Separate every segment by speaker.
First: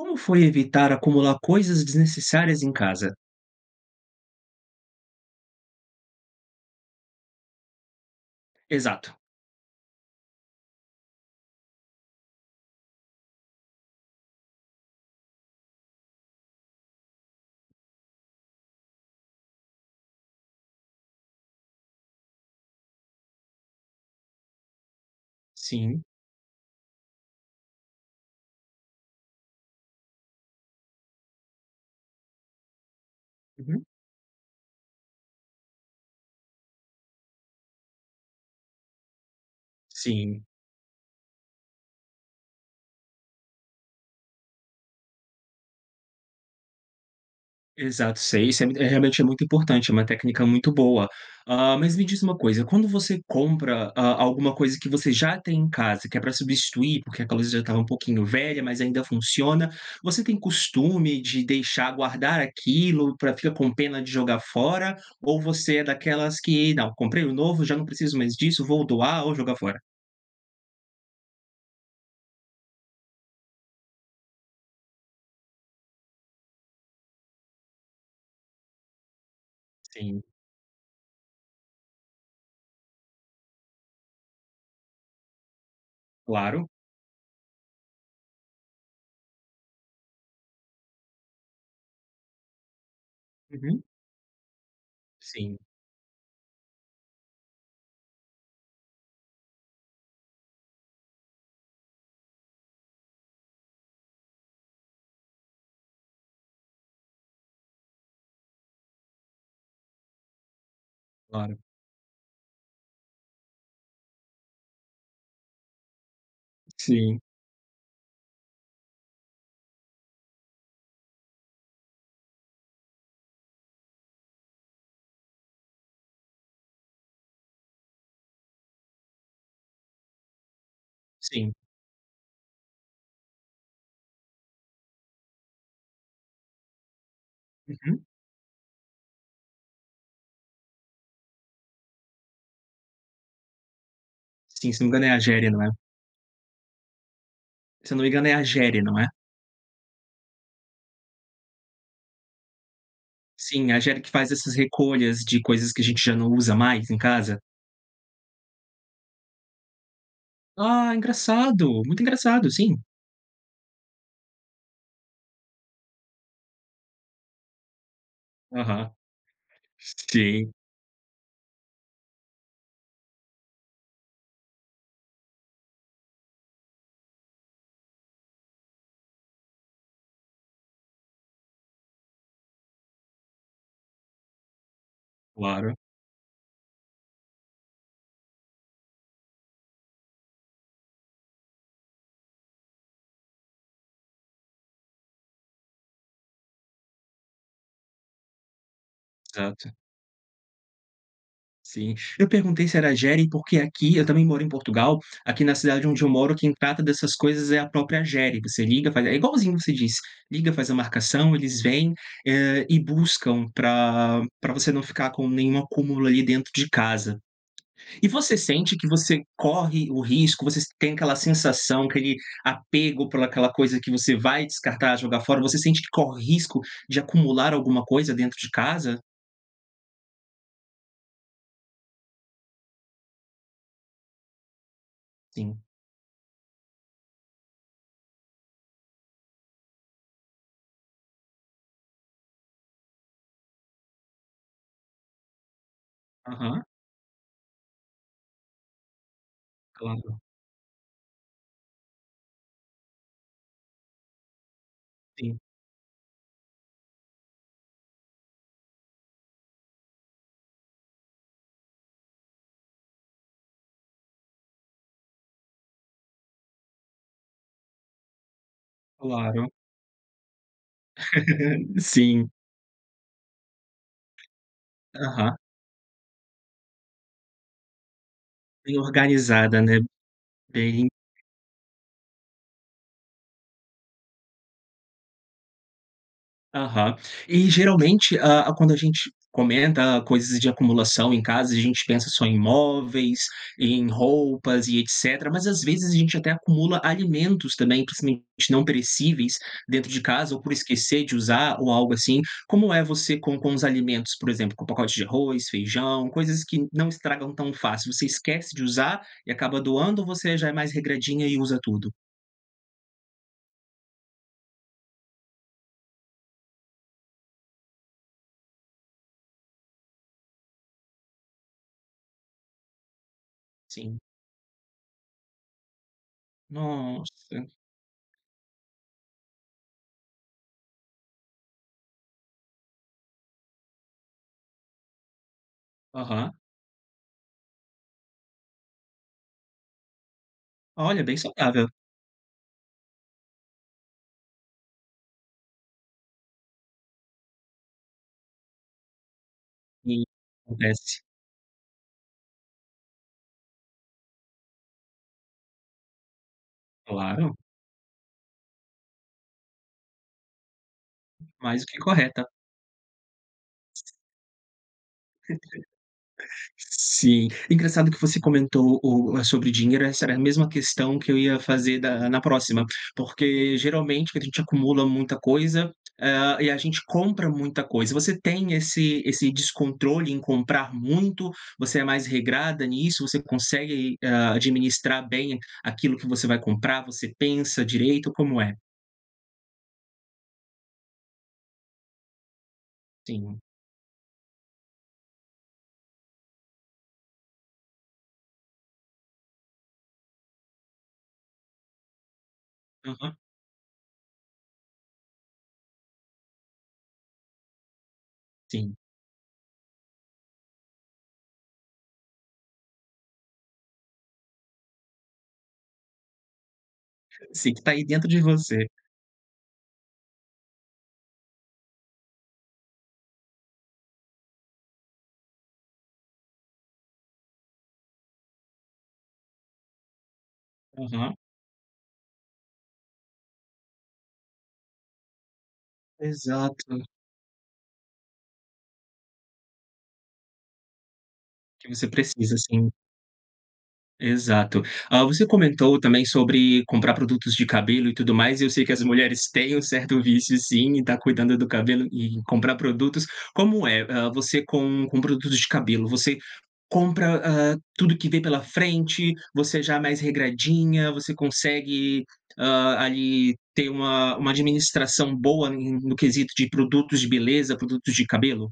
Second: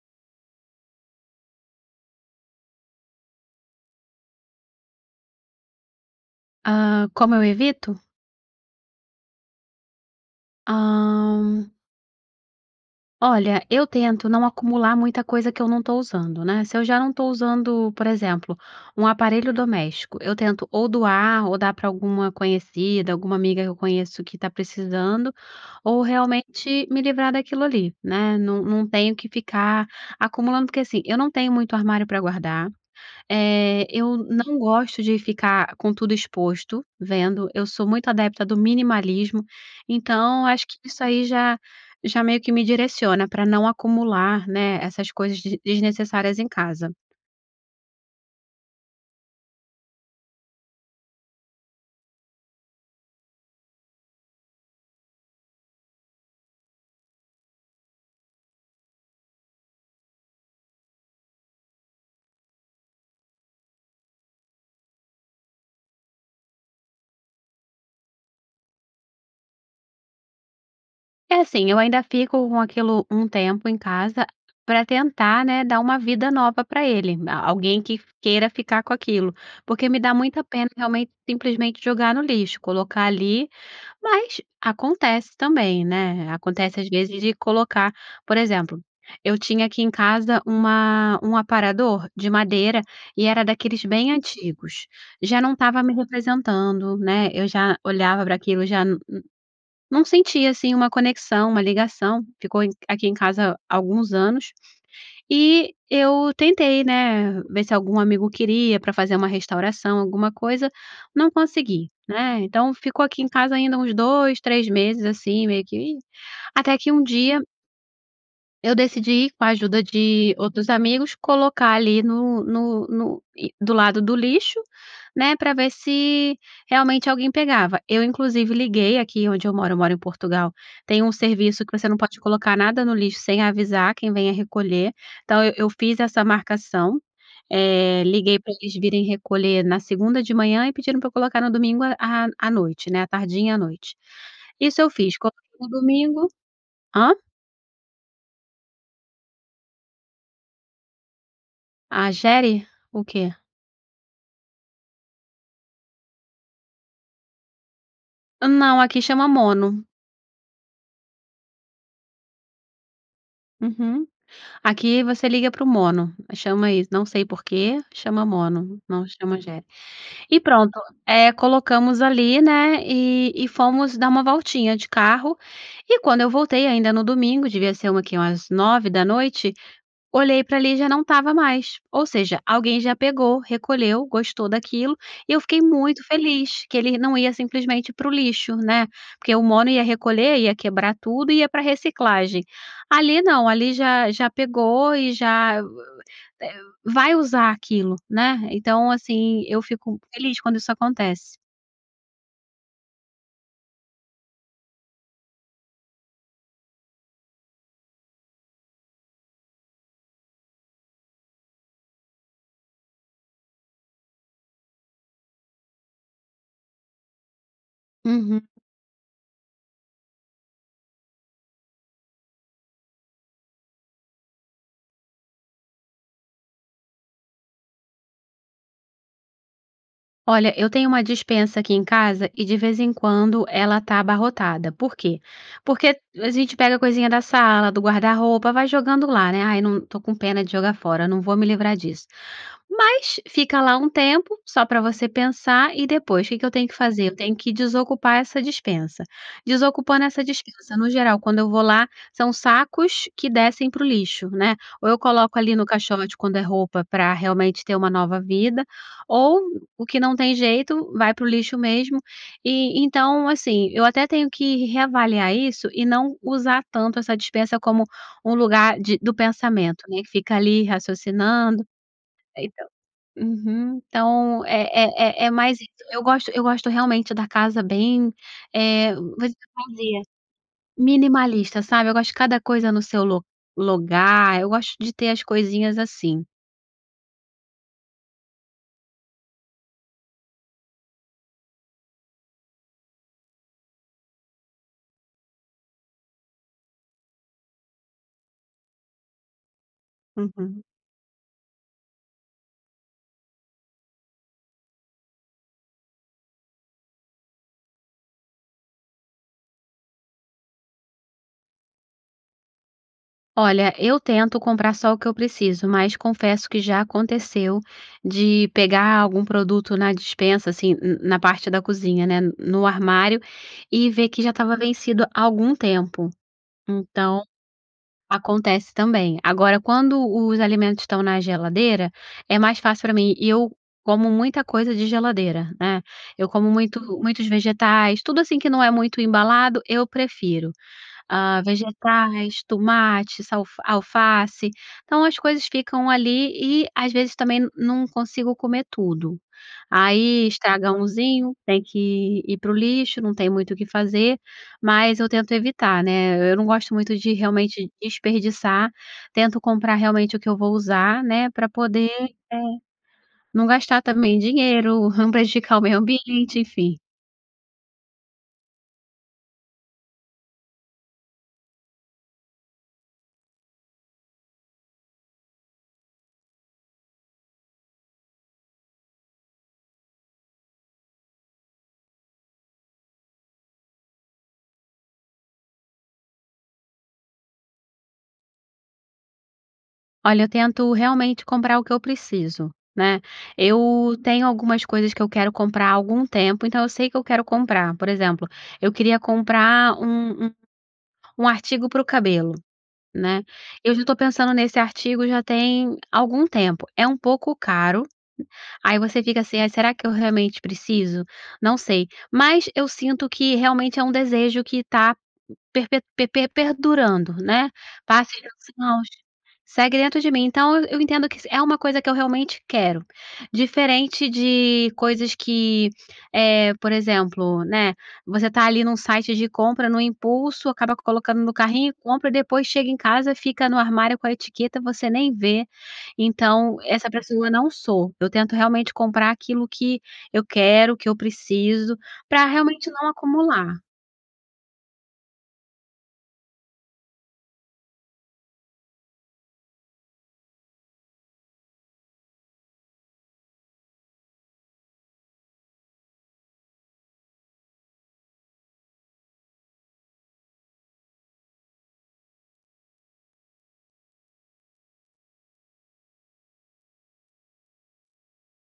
Speaker 1: Como foi evitar acumular coisas desnecessárias em casa?
Speaker 2: Hã, como eu evito?
Speaker 1: Exato.
Speaker 2: Hã. Olha, eu tento não acumular muita coisa que eu não tô usando, né. Se eu já não estou usando, por exemplo, um aparelho doméstico, eu tento ou doar ou dar para alguma conhecida, alguma amiga que eu conheço que tá precisando, ou
Speaker 1: Sim.
Speaker 2: realmente me livrar daquilo ali, né. Não não tenho que ficar acumulando, porque assim, eu não tenho muito armário pra guardar,
Speaker 1: Uhum.
Speaker 2: eh, eu não gosto de ficar com tudo exposto vendo, eu sou muito adepta do minimalismo,
Speaker 1: Sim.
Speaker 2: então acho que isso aí já já meio que me direciona pra não acumular, né, essas coisas des desnecessárias em casa.
Speaker 1: Exato, sei. Isso é mu é realmente é muito importante, é uma técnica muito boa. Hã, mas me diz uma coisa, quando você compra a alguma coisa que você já tem em casa, que é pra substituir, porque aquela coisa já estava um pouquinho velha mas ainda funciona, você tem costume de deixar guardar aquilo pra ficar com pena de jogar fora ou você é daquelas que: "Não, comprei um novo, já não preciso mais disso, vou doar ou jogar fora."?
Speaker 2: Eh, assim, eu ainda fico com aquilo um tempo em casa pra tentar, né, dar uma vida nova pra ele, na alguém que queira ficar com aquilo. Porque me dá
Speaker 1: Sim.
Speaker 2: muita pena, realmente, simplesmente jogar no lixo, colocar ali mas acontece também, né?
Speaker 1: Claro.
Speaker 2: Acontece, às vezes, de colocar por exemplo, eu tinha aqui em casa uma um aparador de madeira e era daqueles
Speaker 1: Uhum.
Speaker 2: bem antigos. Já não
Speaker 1: Sim.
Speaker 2: estava me representando, né? Eu já olhava pra aquilo, já nu nu não sentia assim uma conexão, uma ligação. Ficou em aqui em casa alguns anos e eu tentei, né, ver se algum amigo queria, pra fazer uma restauração, alguma coisa. Não
Speaker 1: Claro.
Speaker 2: consegui, né? Então, ficou aqui em casa ainda uns 2, 3 meses assim, meio que e Até que um
Speaker 1: Sim.
Speaker 2: dia eu decidi, com a ajuda de outros amigos, colocar ali no no no, eh, do lado do lixo, né? Pra ver se realmente alguém pegava. Eu inclusive liguei, aqui onde eu moro eu moro em Portugal, tem um
Speaker 1: Sim.
Speaker 2: serviço que você não pode colocar nada no lixo, sem avisar quem venha recolher. Então, ah, eu fiz essa marcação,
Speaker 1: Uhum.
Speaker 2: eh, liguei pra eles virem recolher na segunda de manhã e pediram pra eu colocar no domingo à à noite, né, à tardinha, à noite.
Speaker 1: Sim,
Speaker 2: Isso
Speaker 1: se
Speaker 2: eu
Speaker 1: não me engano,
Speaker 2: fiz
Speaker 1: é a
Speaker 2: coloquei
Speaker 1: GERE, não
Speaker 2: no
Speaker 1: é?
Speaker 2: domingo Hã?
Speaker 1: Se eu não me engano, é a GERE, não é?
Speaker 2: Agere, o quê?
Speaker 1: Sim, é a Agere que faz essas recolhas de coisas que a gente já não usa mais em casa?
Speaker 2: Não, aqui chama Mono.
Speaker 1: Ah, engraçado, muito engraçado, sim.
Speaker 2: Uhum, aqui você liga pro Mono, chama isso, não sei por quê, chama Mono,
Speaker 1: Aham,
Speaker 2: não chama Agere. E
Speaker 1: sim.
Speaker 2: pronto, eh, colocamos ali, né, e e fomos dar uma voltinha de carro, e quando eu voltei, ainda no domingo, devia ser uma quê? Umas 21h, olhei pra ali, já não estava mais. Ou seja, alguém já pegou, recolheu, gostou daquilo e eu fiquei
Speaker 1: Claro.
Speaker 2: muito feliz que ele não ia, simplesmente, pro lixo, né. Porque o Mono ia recolher, ia quebrar tudo e ia pra reciclagem. Ali, não. Ali, já já pegou e já, eh, vai usar aquilo, né. Então, assim, eu
Speaker 1: Exato.
Speaker 2: fico feliz, quando isso acontece.
Speaker 1: Sim. Eu perguntei se era Agere, porque aqui, eu também moro em Portugal, aqui na cidade onde eu moro, quem trata dessas coisas é a própria Agere. você liga, faz é igualzinho você diz, liga, faz a marcação, eles vêm, hã, e buscam pra pra você não ficar com nenhum acúmulo ali dentro de casa. E você
Speaker 2: Uhum.
Speaker 1: sente que você corre o risco, você tem aquela sensação, aquele apego por aquela coisa que você vai descartar e jogar fora? Você sente que corre risco de acumular alguma coisa dentro de casa?
Speaker 2: Olha, eu tenho uma despensa aqui em casa, e, de vez em quando, ela tá abarrotada. Por quê?
Speaker 1: Sim.
Speaker 2: Porque a gente pega coisinha da sala, do guarda-roupa, vai jogando lá, né. "Ai, não, estou com pena de jogar fora, eu não vou me livrar disso.". Mas, fica lá um tempo, só pra você pensar, e depois o que que eu
Speaker 1: Aham.
Speaker 2: tenho que fazer? Eu tenho que desocupar essa despensa. Desocupando
Speaker 1: Claro.
Speaker 2: essa despensa, no geral, quando eu vou lá, são sacos que descem para o lixo, né, ou eu coloco
Speaker 1: Sim.
Speaker 2: ali no caixote, quando é roupa pra, realmente, ter uma nova vida, ou, o que não tem jeito, vai para o lixo mesmo. E, então, assim, eu até tenho que reavaliar isso e não usar tanto essa dispensa como um lugar de do
Speaker 1: Claro.
Speaker 2: pensamento, né. Que fica ali raciocinando
Speaker 1: Sim.
Speaker 2: então, uhum, então é é é
Speaker 1: Aham.
Speaker 2: mais isso. Eu gosto eu gosto realmente da casa bem,
Speaker 1: Bem
Speaker 2: eh, [unintelligible]
Speaker 1: organizada, né?
Speaker 2: vazia,
Speaker 1: Bem
Speaker 2: minimalista, sabe, Eu gosto de cada coisa no seu lu lugar, eu gosto de ter as coisinhas assim.
Speaker 1: Aham. E geralmente, hã, quando a gente comenta coisas de acumulação em casa a gente pensa só em móveis, em roupas e etc. Mas, às vezes, a gente até acumula alimentos também, principalmente não perecíveis, dentro de casa ou por
Speaker 2: Uhum.
Speaker 1: esquecer de usar ou algo assim. Como é você com com os alimentos? Por exemplo, com o pacote de arroz, feijão, coisas que não estragam tão fácil, você esquece de usar, e acaba doando, ou você já é mais regradinha e usa tudo?
Speaker 2: Olha, eu tento comprar só o que eu preciso, mas confesso que já aconteceu de pegar algum produto na despensa, assim, na na parte da cozinha, né, n no armário, e
Speaker 1: Sim.
Speaker 2: ver que já estava vencido há algum tempo. Então,
Speaker 1: Nossa!
Speaker 2: acontece também. Agora, quando os alimentos estão na geladeira, é mais fácil pra mim e eu como muita coisa de geladeira, né, eu
Speaker 1: Aham.
Speaker 2: como muito muitos vegetais tudo assim, que não é muito embalado, eu prefiro.
Speaker 1: Olha, bem
Speaker 2: Hã,
Speaker 1: saudável!
Speaker 2: vegetais, tomate, salf alface então, as coisas ficam ali e, às vezes, também n não consigo comer tudo.
Speaker 1: Sim.
Speaker 2: Aí, estraga
Speaker 1: Acontece.
Speaker 2: unzinho, tem que ir pro lixo, não tem muito o que fazer, mas eu tento evitar, né, e eu não gosto muito de
Speaker 1: Claro!
Speaker 2: realmente desperdiçar, tento comprar realmente o que eu vou usar, né, pra
Speaker 1: Mais do que
Speaker 2: poder,
Speaker 1: correta!
Speaker 2: eh, não gastar também dinheiro, não prejudicar o meio ambiente, enfim.
Speaker 1: Sim. Engraçado que você comentou o eh, sobre dinheiro, essa era a mesma questão que eu ia fazer da na próxima, porque geralmente a gente acumula muita coisa, hã, e a gente compra muita coisa. Você tem esse esse descontrole em comprar muito, você é mais regrada nisso, você consegue aí, hã, administrar bem aquilo que você vai comprar, você pensa direito, como é?
Speaker 2: Olha, eu tento realmente comprar o que eu preciso, né?
Speaker 1: Sim.
Speaker 2: Eu tenho algumas coisas que eu quero comprar há algum tempo, então eu sei o que eu quero comprar, por exemplo, eu queria comprar um um um artigo pro cabelo,
Speaker 1: Aham.
Speaker 2: né? Eu já tô pensando nesse artigo já tem algum tempo é um pouco caro
Speaker 1: Sim.
Speaker 2: aí você fica assim: "Ai, será que eu realmente preciso?". Não sei, mas eu sinto que realmente é um desejo que tá perpe perpe perdurando, né?
Speaker 1: Sim, tá aí dentro
Speaker 2: Passe
Speaker 1: de
Speaker 2: os
Speaker 1: você.
Speaker 2: anos, segue dentro de mim, então, eu entendo que se é uma coisa que eu realmente quero, diferente de coisas que, eh, por exemplo, né, você tá ali, num site de compra, num impulso acaba
Speaker 1: Aham.
Speaker 2: colocando no carrinho e compra e depois chega em casa, fica no armário com a etiqueta você nem vê. Então
Speaker 1: Exato.
Speaker 2: essa pessoa não sou, eu tento realmente comprar aquilo que eu quero, que eu
Speaker 1: Que
Speaker 2: preciso,
Speaker 1: você
Speaker 2: pra
Speaker 1: precisa,
Speaker 2: realmente
Speaker 1: sim.
Speaker 2: não acumular.
Speaker 1: Exato. Hã, você comentou também sobre comprar produtos de cabelo e tudo mais e eu sei que as mulheres têm um certo vício sim, em tá cuidando do cabelo e e comprar produtos. Como é, hã, você com com produtos de cabelo, você compra, hã, tudo que vê pela frente, você já é mais regradinha, você consegue, hã, ali ter uma uma administração boa em no quesito de produtos de beleza, produtos de cabelo?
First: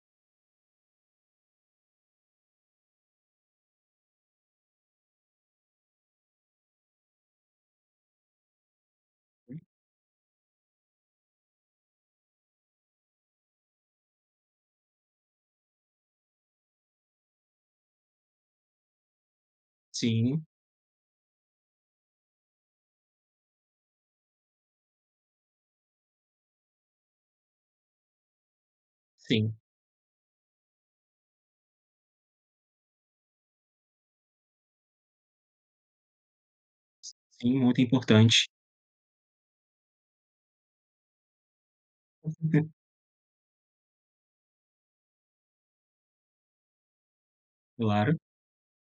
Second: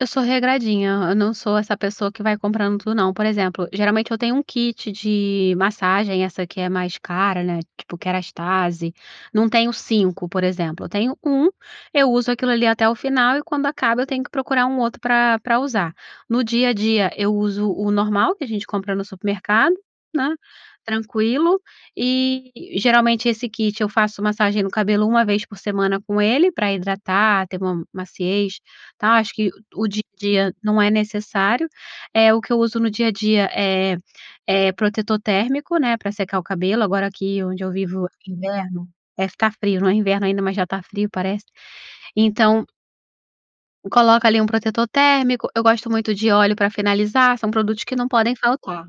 Speaker 2: Eu sou regradinha, hã, eu não sou essa pessoa que vai comprando tudo, não. Por exemplo, geralmente eu tenho um kit de massagem, essa que é mais cara, né, tipo Kérastase, não
Speaker 1: Hum.
Speaker 2: tenho 5, por exemplo, eu tenho 1, eu uso aquilo ali até o final e quando acaba eu tenho que procurar um outro pra pra usar. No dia a dia eu uso o normal que a gente compra no supermercado, né?
Speaker 1: Sim.
Speaker 2: Tranquilo eh, geralmente esse kit eu faço massagem no cabelo 1 vez por semana com ele, pra hidratar, ter uma maciez, tá acho que
Speaker 1: Sim.
Speaker 2: o dia a dia não é necessário eh, o que eu uso no dia a dia, eh, é protetor térmico, né, pra secar o cabelo. Agora aqui,
Speaker 1: Sim,
Speaker 2: onde eu
Speaker 1: muito
Speaker 2: vivo, é
Speaker 1: importante.
Speaker 2: inverno eh, ficar frio não é inverno ainda, mas já tá frio parece.
Speaker 1: Mas por
Speaker 2: Então
Speaker 1: que...
Speaker 2: coloca ali um protetor térmico eu gosto muito de óleo pra finalizar. São produtos que não
Speaker 1: Claro.
Speaker 2: podem faltar.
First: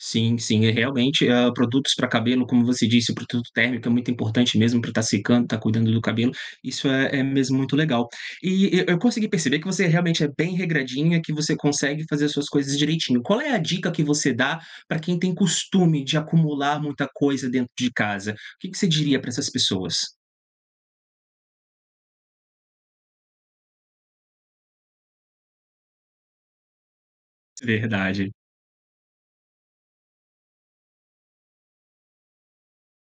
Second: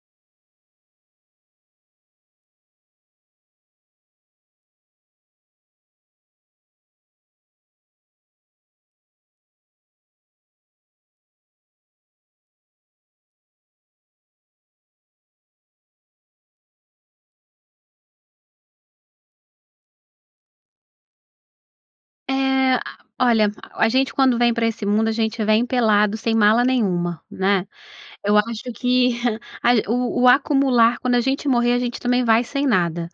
Speaker 1: Sim, sim. E realmente, hã, produtos pra cabelo como você disse, produto térmico é muito importante mesmo pra tá secando, tá cuidando do cabelo, isso é é mesmo muito legal. E e eu consegui perceber que você realmente é bem regradinha, que você consegue fazer as suas coisas direitinho, qual é a dica que você dá pra quem tem costume de acumular muita coisa dentro de casa? O que que você diria pra essas pessoas?
Speaker 2: Eh, a olha, a gente quando vem pra esse mundo, a gente vem pelado, sem mala nenhuma, né.
Speaker 1: Verdade.
Speaker 2: Eu acho que a o o acumular, quando a gente morrer, a gente também vai sem nada.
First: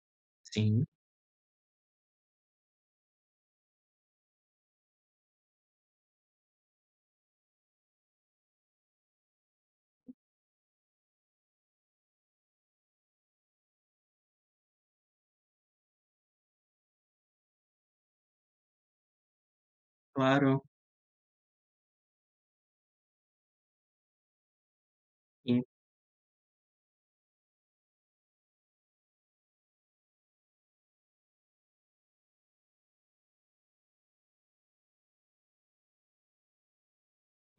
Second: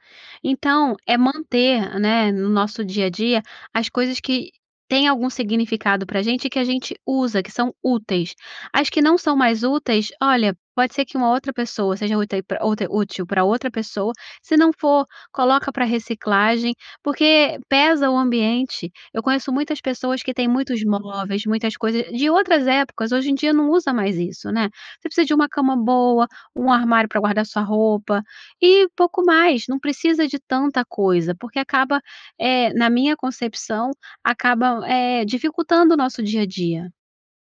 Speaker 1: Sim.
Speaker 2: Então é manter, né, no nosso dia a dia, as coisas que tem algum significado pra gente e que a gente usa, que são úteis. As que não são mais úteis, olha, pode ser que uma outra pessoa seja úte outra útil pra outra pessoa, se não for, coloca pra reciclagem, porque pesa o ambiente. Eu conheço muitas pessoas que têm
Speaker 1: Claro.
Speaker 2: muitos móveis, muitas coisas de outras épocas, hoje em dia não usa mais isso, né. Você precisa de 1
Speaker 1: Sim.
Speaker 2: cama boa, 1 armário pra guardar sua roupa, e pouco mais, não precisa de tanta coisa, porque acaba, eh, na minha concepção, acaba, eh, dificultando o nosso dia a dia.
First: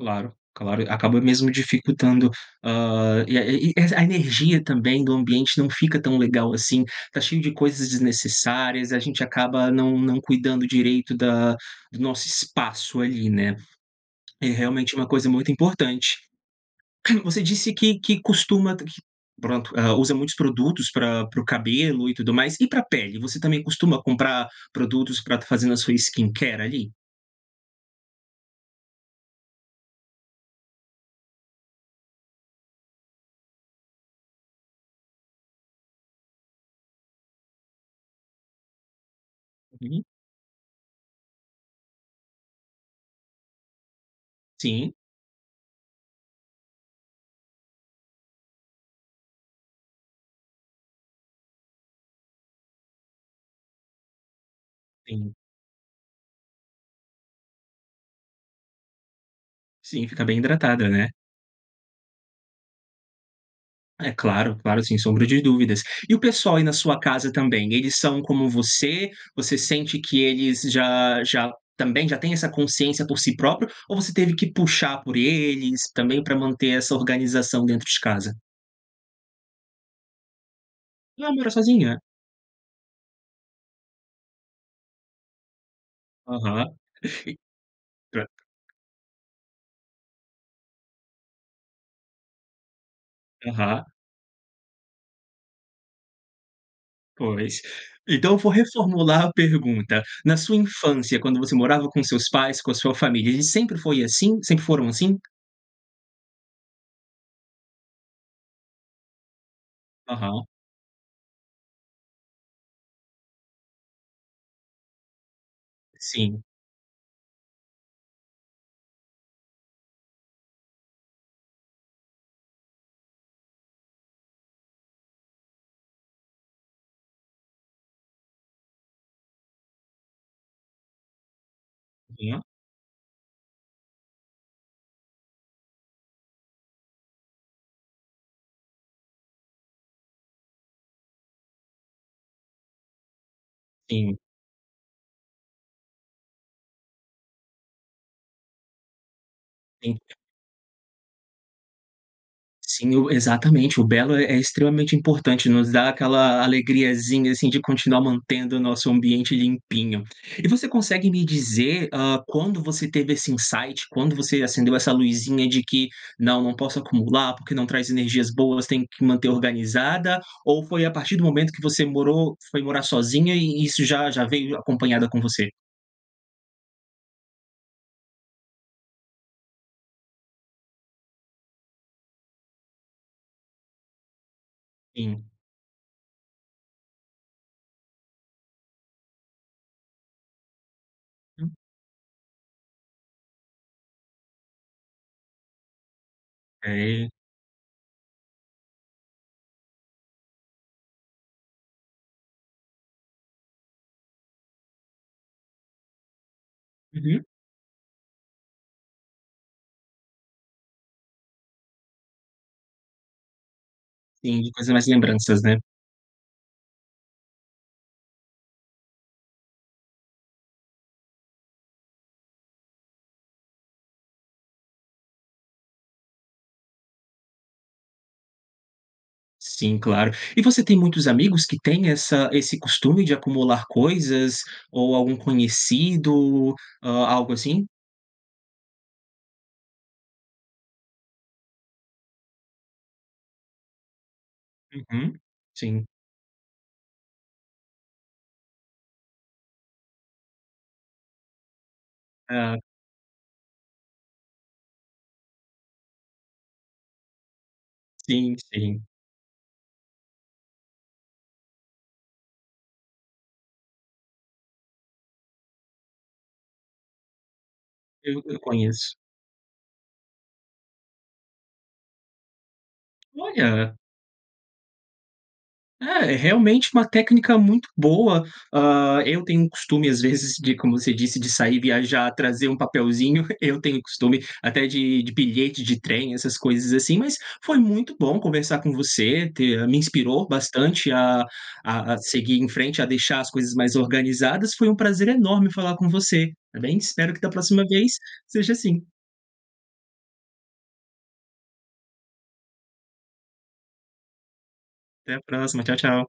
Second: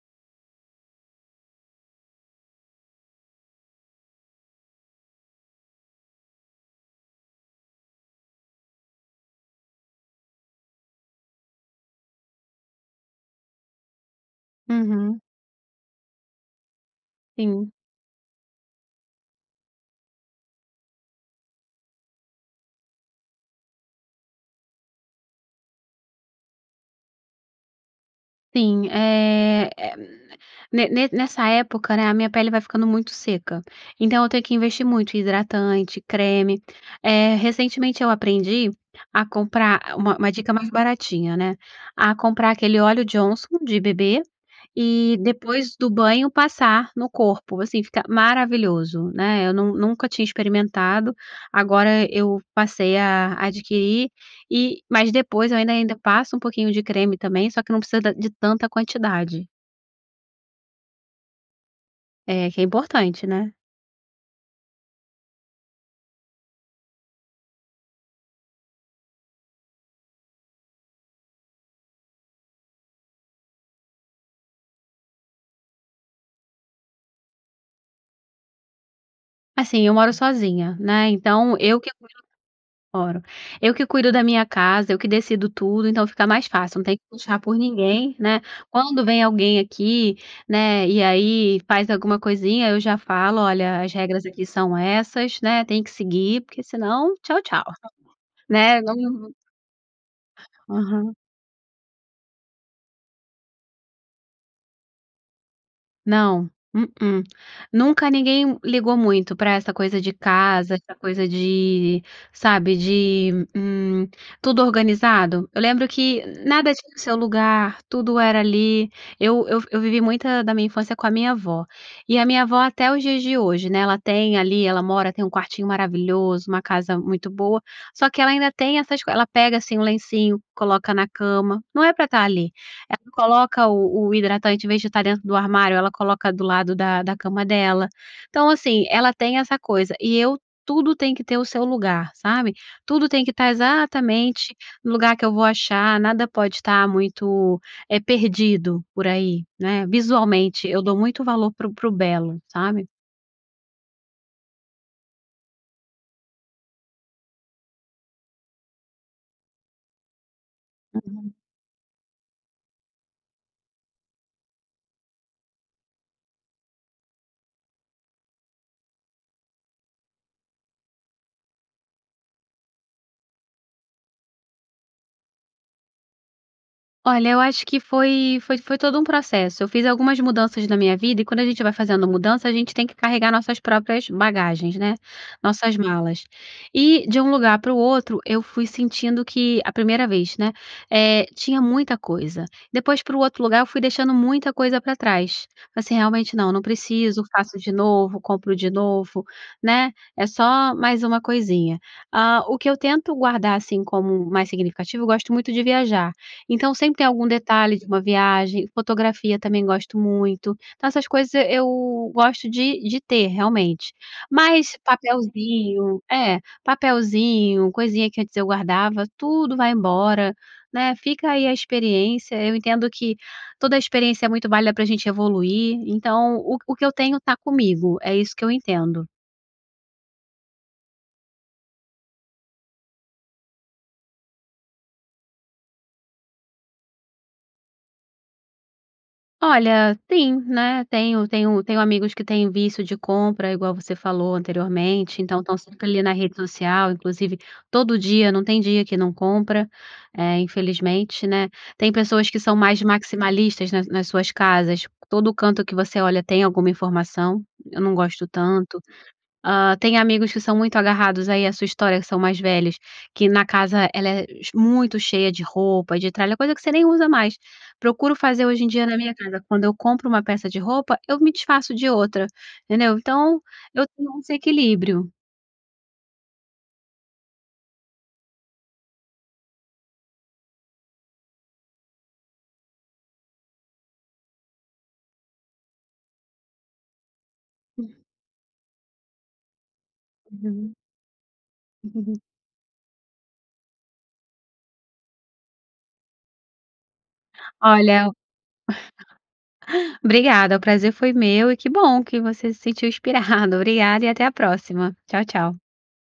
Speaker 1: Claro, claro, acaba mesmo dificultando, hã, e a e e a energia também do ambiente não fica tão legal assim, está cheio de coisas desnecessárias, a gente acaba não não cuidando direito da do nosso espaço ali, né. É realmente uma
Speaker 2: Uhum.
Speaker 1: coisa muito importante. Você
Speaker 2: Sim.
Speaker 1: disse que que costuma pronto, usa muitos produtos pra pro cabelo e tudo mais, e pra pele? Você também costuma comprar produtos pra fazer na sua skincare ali?
Speaker 2: Sim, eh, e m m n ne ne nessa época, né, a minha pele vai ficando muito seca. Então, eu tenho que investir muito em hidratante, creme. Eh, recentemente eu aprendi a comprar ah,
Speaker 1: Uhum.
Speaker 2: uma uma dica mais baratinha, né? A comprar aquele óleo Johnson de bebê
Speaker 1: Sim.
Speaker 2: e depois do banho passar no corpo. Assim, fica maravilhoso, né? Eu nun nunca tinha experimentado, agora eu passei a adquirir e mas
Speaker 1: Sim.
Speaker 2: depois eu ainda ainda passo um pouquinho de creme também, só que não precisa da de tanta quantidade.
Speaker 1: Sim, fica bem hidratada, né?
Speaker 2: É, que é importante, né?
Speaker 1: É claro, claro, sem sombra de dúvidas. E o pessoal aí na sua casa também, eles são como você? Você sente que eles já já também já têm essa consciência por si próprio ou você teve que puxar por eles também, pra manter essa organização dentro de casa?
Speaker 2: Assim, eu moro sozinha, né,
Speaker 1: Ah, mora
Speaker 2: então eu que
Speaker 1: sozinha?
Speaker 2: cuido. [unintelligible] Moro. Eu que cuido da minha casa, eu que decido tudo. Então fica mais
Speaker 1: Aham,
Speaker 2: fácil, não tem que puxar por ninguém,
Speaker 1: perfei. [unintelligible]
Speaker 2: né? Quando vem alguém aqui, né, e aí faz alguma coisinha, eu já falo: "Olha,
Speaker 1: Aham.
Speaker 2: as regras aqui são essas, né, tem que seguir, porque senão tchau,
Speaker 1: Pois.
Speaker 2: tchau,
Speaker 1: Então, eu vou
Speaker 2: né?" Não,
Speaker 1: reformular
Speaker 2: num
Speaker 1: a pergunta. Na sua
Speaker 2: Aham.
Speaker 1: infância, quando você morava com os seus pais, com a sua família, eles sempre foi assim sempre foram assim?
Speaker 2: Não, mm-mm. Nunca ninguém m ligou muito pra essa coisa de
Speaker 1: Aham.
Speaker 2: casa, essa coisa de sabe, de, hum, tudo organizado. Eu lembro que
Speaker 1: Sim.
Speaker 2: nada tinha seu lugar, tudo era ali eu eu f eu vivi muita da minha infância com a minha avó. E a minha avó, até os dias de hoje, né, ela tem ali ela mora tem um quartinho maravilhoso, uma casa muito boa, só que ela ainda tem essas co ela pega, assim, o lencinho, coloca na cama. Não é pra estar
Speaker 1: Aham.
Speaker 2: ali. Ela coloca o o hidratante, em vez de estar dentro do armário, ela coloca do lado da da cama dela. Então, assim, ela tem essa coisa e eu, tudo tem que ter o seu lugar, sabe? Tudo tem que estar
Speaker 1: Sim.
Speaker 2: exatamente no lugar que eu vou achar. Nada pode estar muito, eh, perdido por aí, né?
Speaker 1: Entendi.
Speaker 2: Visualmente, eu dou muito valor pro pro belo, sabe?
Speaker 1: Sim, o exatamente o belo é é extremamente importante, nos dá aquela alegriazinha, assim, de continuar mantendo o nosso ambiente limpinho. E você consegue me
Speaker 2: Uhum.
Speaker 1: dizer, hã, quando você teve esse insight, quando você acendeu essa luzinha de que: "Não, não posso acumular, porque não traz energias boas, tenho que manter organizada."? Ou foi à partir do momento que você morou foi morar sozinha e isso já já veio j acompanhada com você?
Speaker 2: Olha, eu acho que foi foi foi todo um processo. Eu fiz algumas mudanças na minha vida e, quando a gente vai fazendo mudança, a gente tem que carregar nossas próprias bagagens, né,
Speaker 1: Sim.
Speaker 2: nossas malas. E de um lugar para o outro, eu fui sentindo que a primeira vez né, eh,
Speaker 1: Hum.
Speaker 2: tinha muita coisa, depois, para o outro lugar, eu fui deixando muita coisa pra trás. Assim, realmente não não
Speaker 1: Sei.
Speaker 2: preciso, faço de novo, compro de novo, né, é só mais uma coisinha. Hã, o que eu tento guardar, assim, como mais significativo, eu gosto muito de viajar. Então, sempre tem
Speaker 1: Uhum.
Speaker 2: algum detalhe de uma viagem, fotografia também gosto muito, então essas coisas eu gosto de de ter, realmente.
Speaker 1: Sim, de coisa
Speaker 2: Mas,
Speaker 1: mais lembranças, né?
Speaker 2: papelzinho, é, papelzinho, coisinha que antes eu guardava, tudo vai embora, né, fica aí a experiência. Eu entendo que toda experiência é muito válida pra gente evoluir, então, o o que eu tenho, está comigo, é isso que eu entendo.
Speaker 1: Sim, claro. E você tem muitos amigos que tem essa esse costume de acumular coisas ou algum conhecido a algo assim?
Speaker 2: Olha, sim, né. Tenho tenho tenho amigos que têm vício de compra, igual você falou,
Speaker 1: Uhum,
Speaker 2: anteriormente, então, estão
Speaker 1: sim.
Speaker 2: sempre ali na rede social, inclusive, todo dia, não tem dia que não compra, eh, infelizmente, né. Tem pessoas que são
Speaker 1: Ah.
Speaker 2: mais maximalistas nas nas suas casas, todo canto que você olha tem alguma informação, eu não gosto
Speaker 1: Sim,
Speaker 2: tanto.
Speaker 1: sim.
Speaker 2: Hã, tem amigos que são muito agarrados aí a sua história, que são mais velhos, que na casa ela é ch muito cheia de roupa, de tralha, coisa que você nem usa mais, Procuro
Speaker 1: Eu eu
Speaker 2: fazer hoje em dia
Speaker 1: conheço.
Speaker 2: na minha casa, quando eu compro uma peça de roupa, eu me desfaço de outra, entendeu. Então,
Speaker 1: Olha!
Speaker 2: eu tenho esse equilíbrio.
Speaker 1: Eh, é realmente uma técnica muito boa. Hã, eu um tenho costume, às vezes, de como você disse, de sair, viajar, trazer um papelzinho, eu tenho costume até de de bilhete de trem, essas coisas assim, mas foi muito
Speaker 2: Hum.
Speaker 1: bom conversar com você, ter me inspirou
Speaker 2: Uhum.
Speaker 1: bastante a a a seguir em frente, a deixar as coisas mais organizadas. Foi um prazer enorme falar com você, tá bem. Espero que, da próxima vez,
Speaker 2: Olha,
Speaker 1: seja assim.
Speaker 2: obrigada, o prazer foi meu e que bom que você se sentiu inspirado. Obrigada e até a próxima.
Speaker 1: Até
Speaker 2: Tchau
Speaker 1: a
Speaker 2: tchau.
Speaker 1: próxima. Tchau, tchau.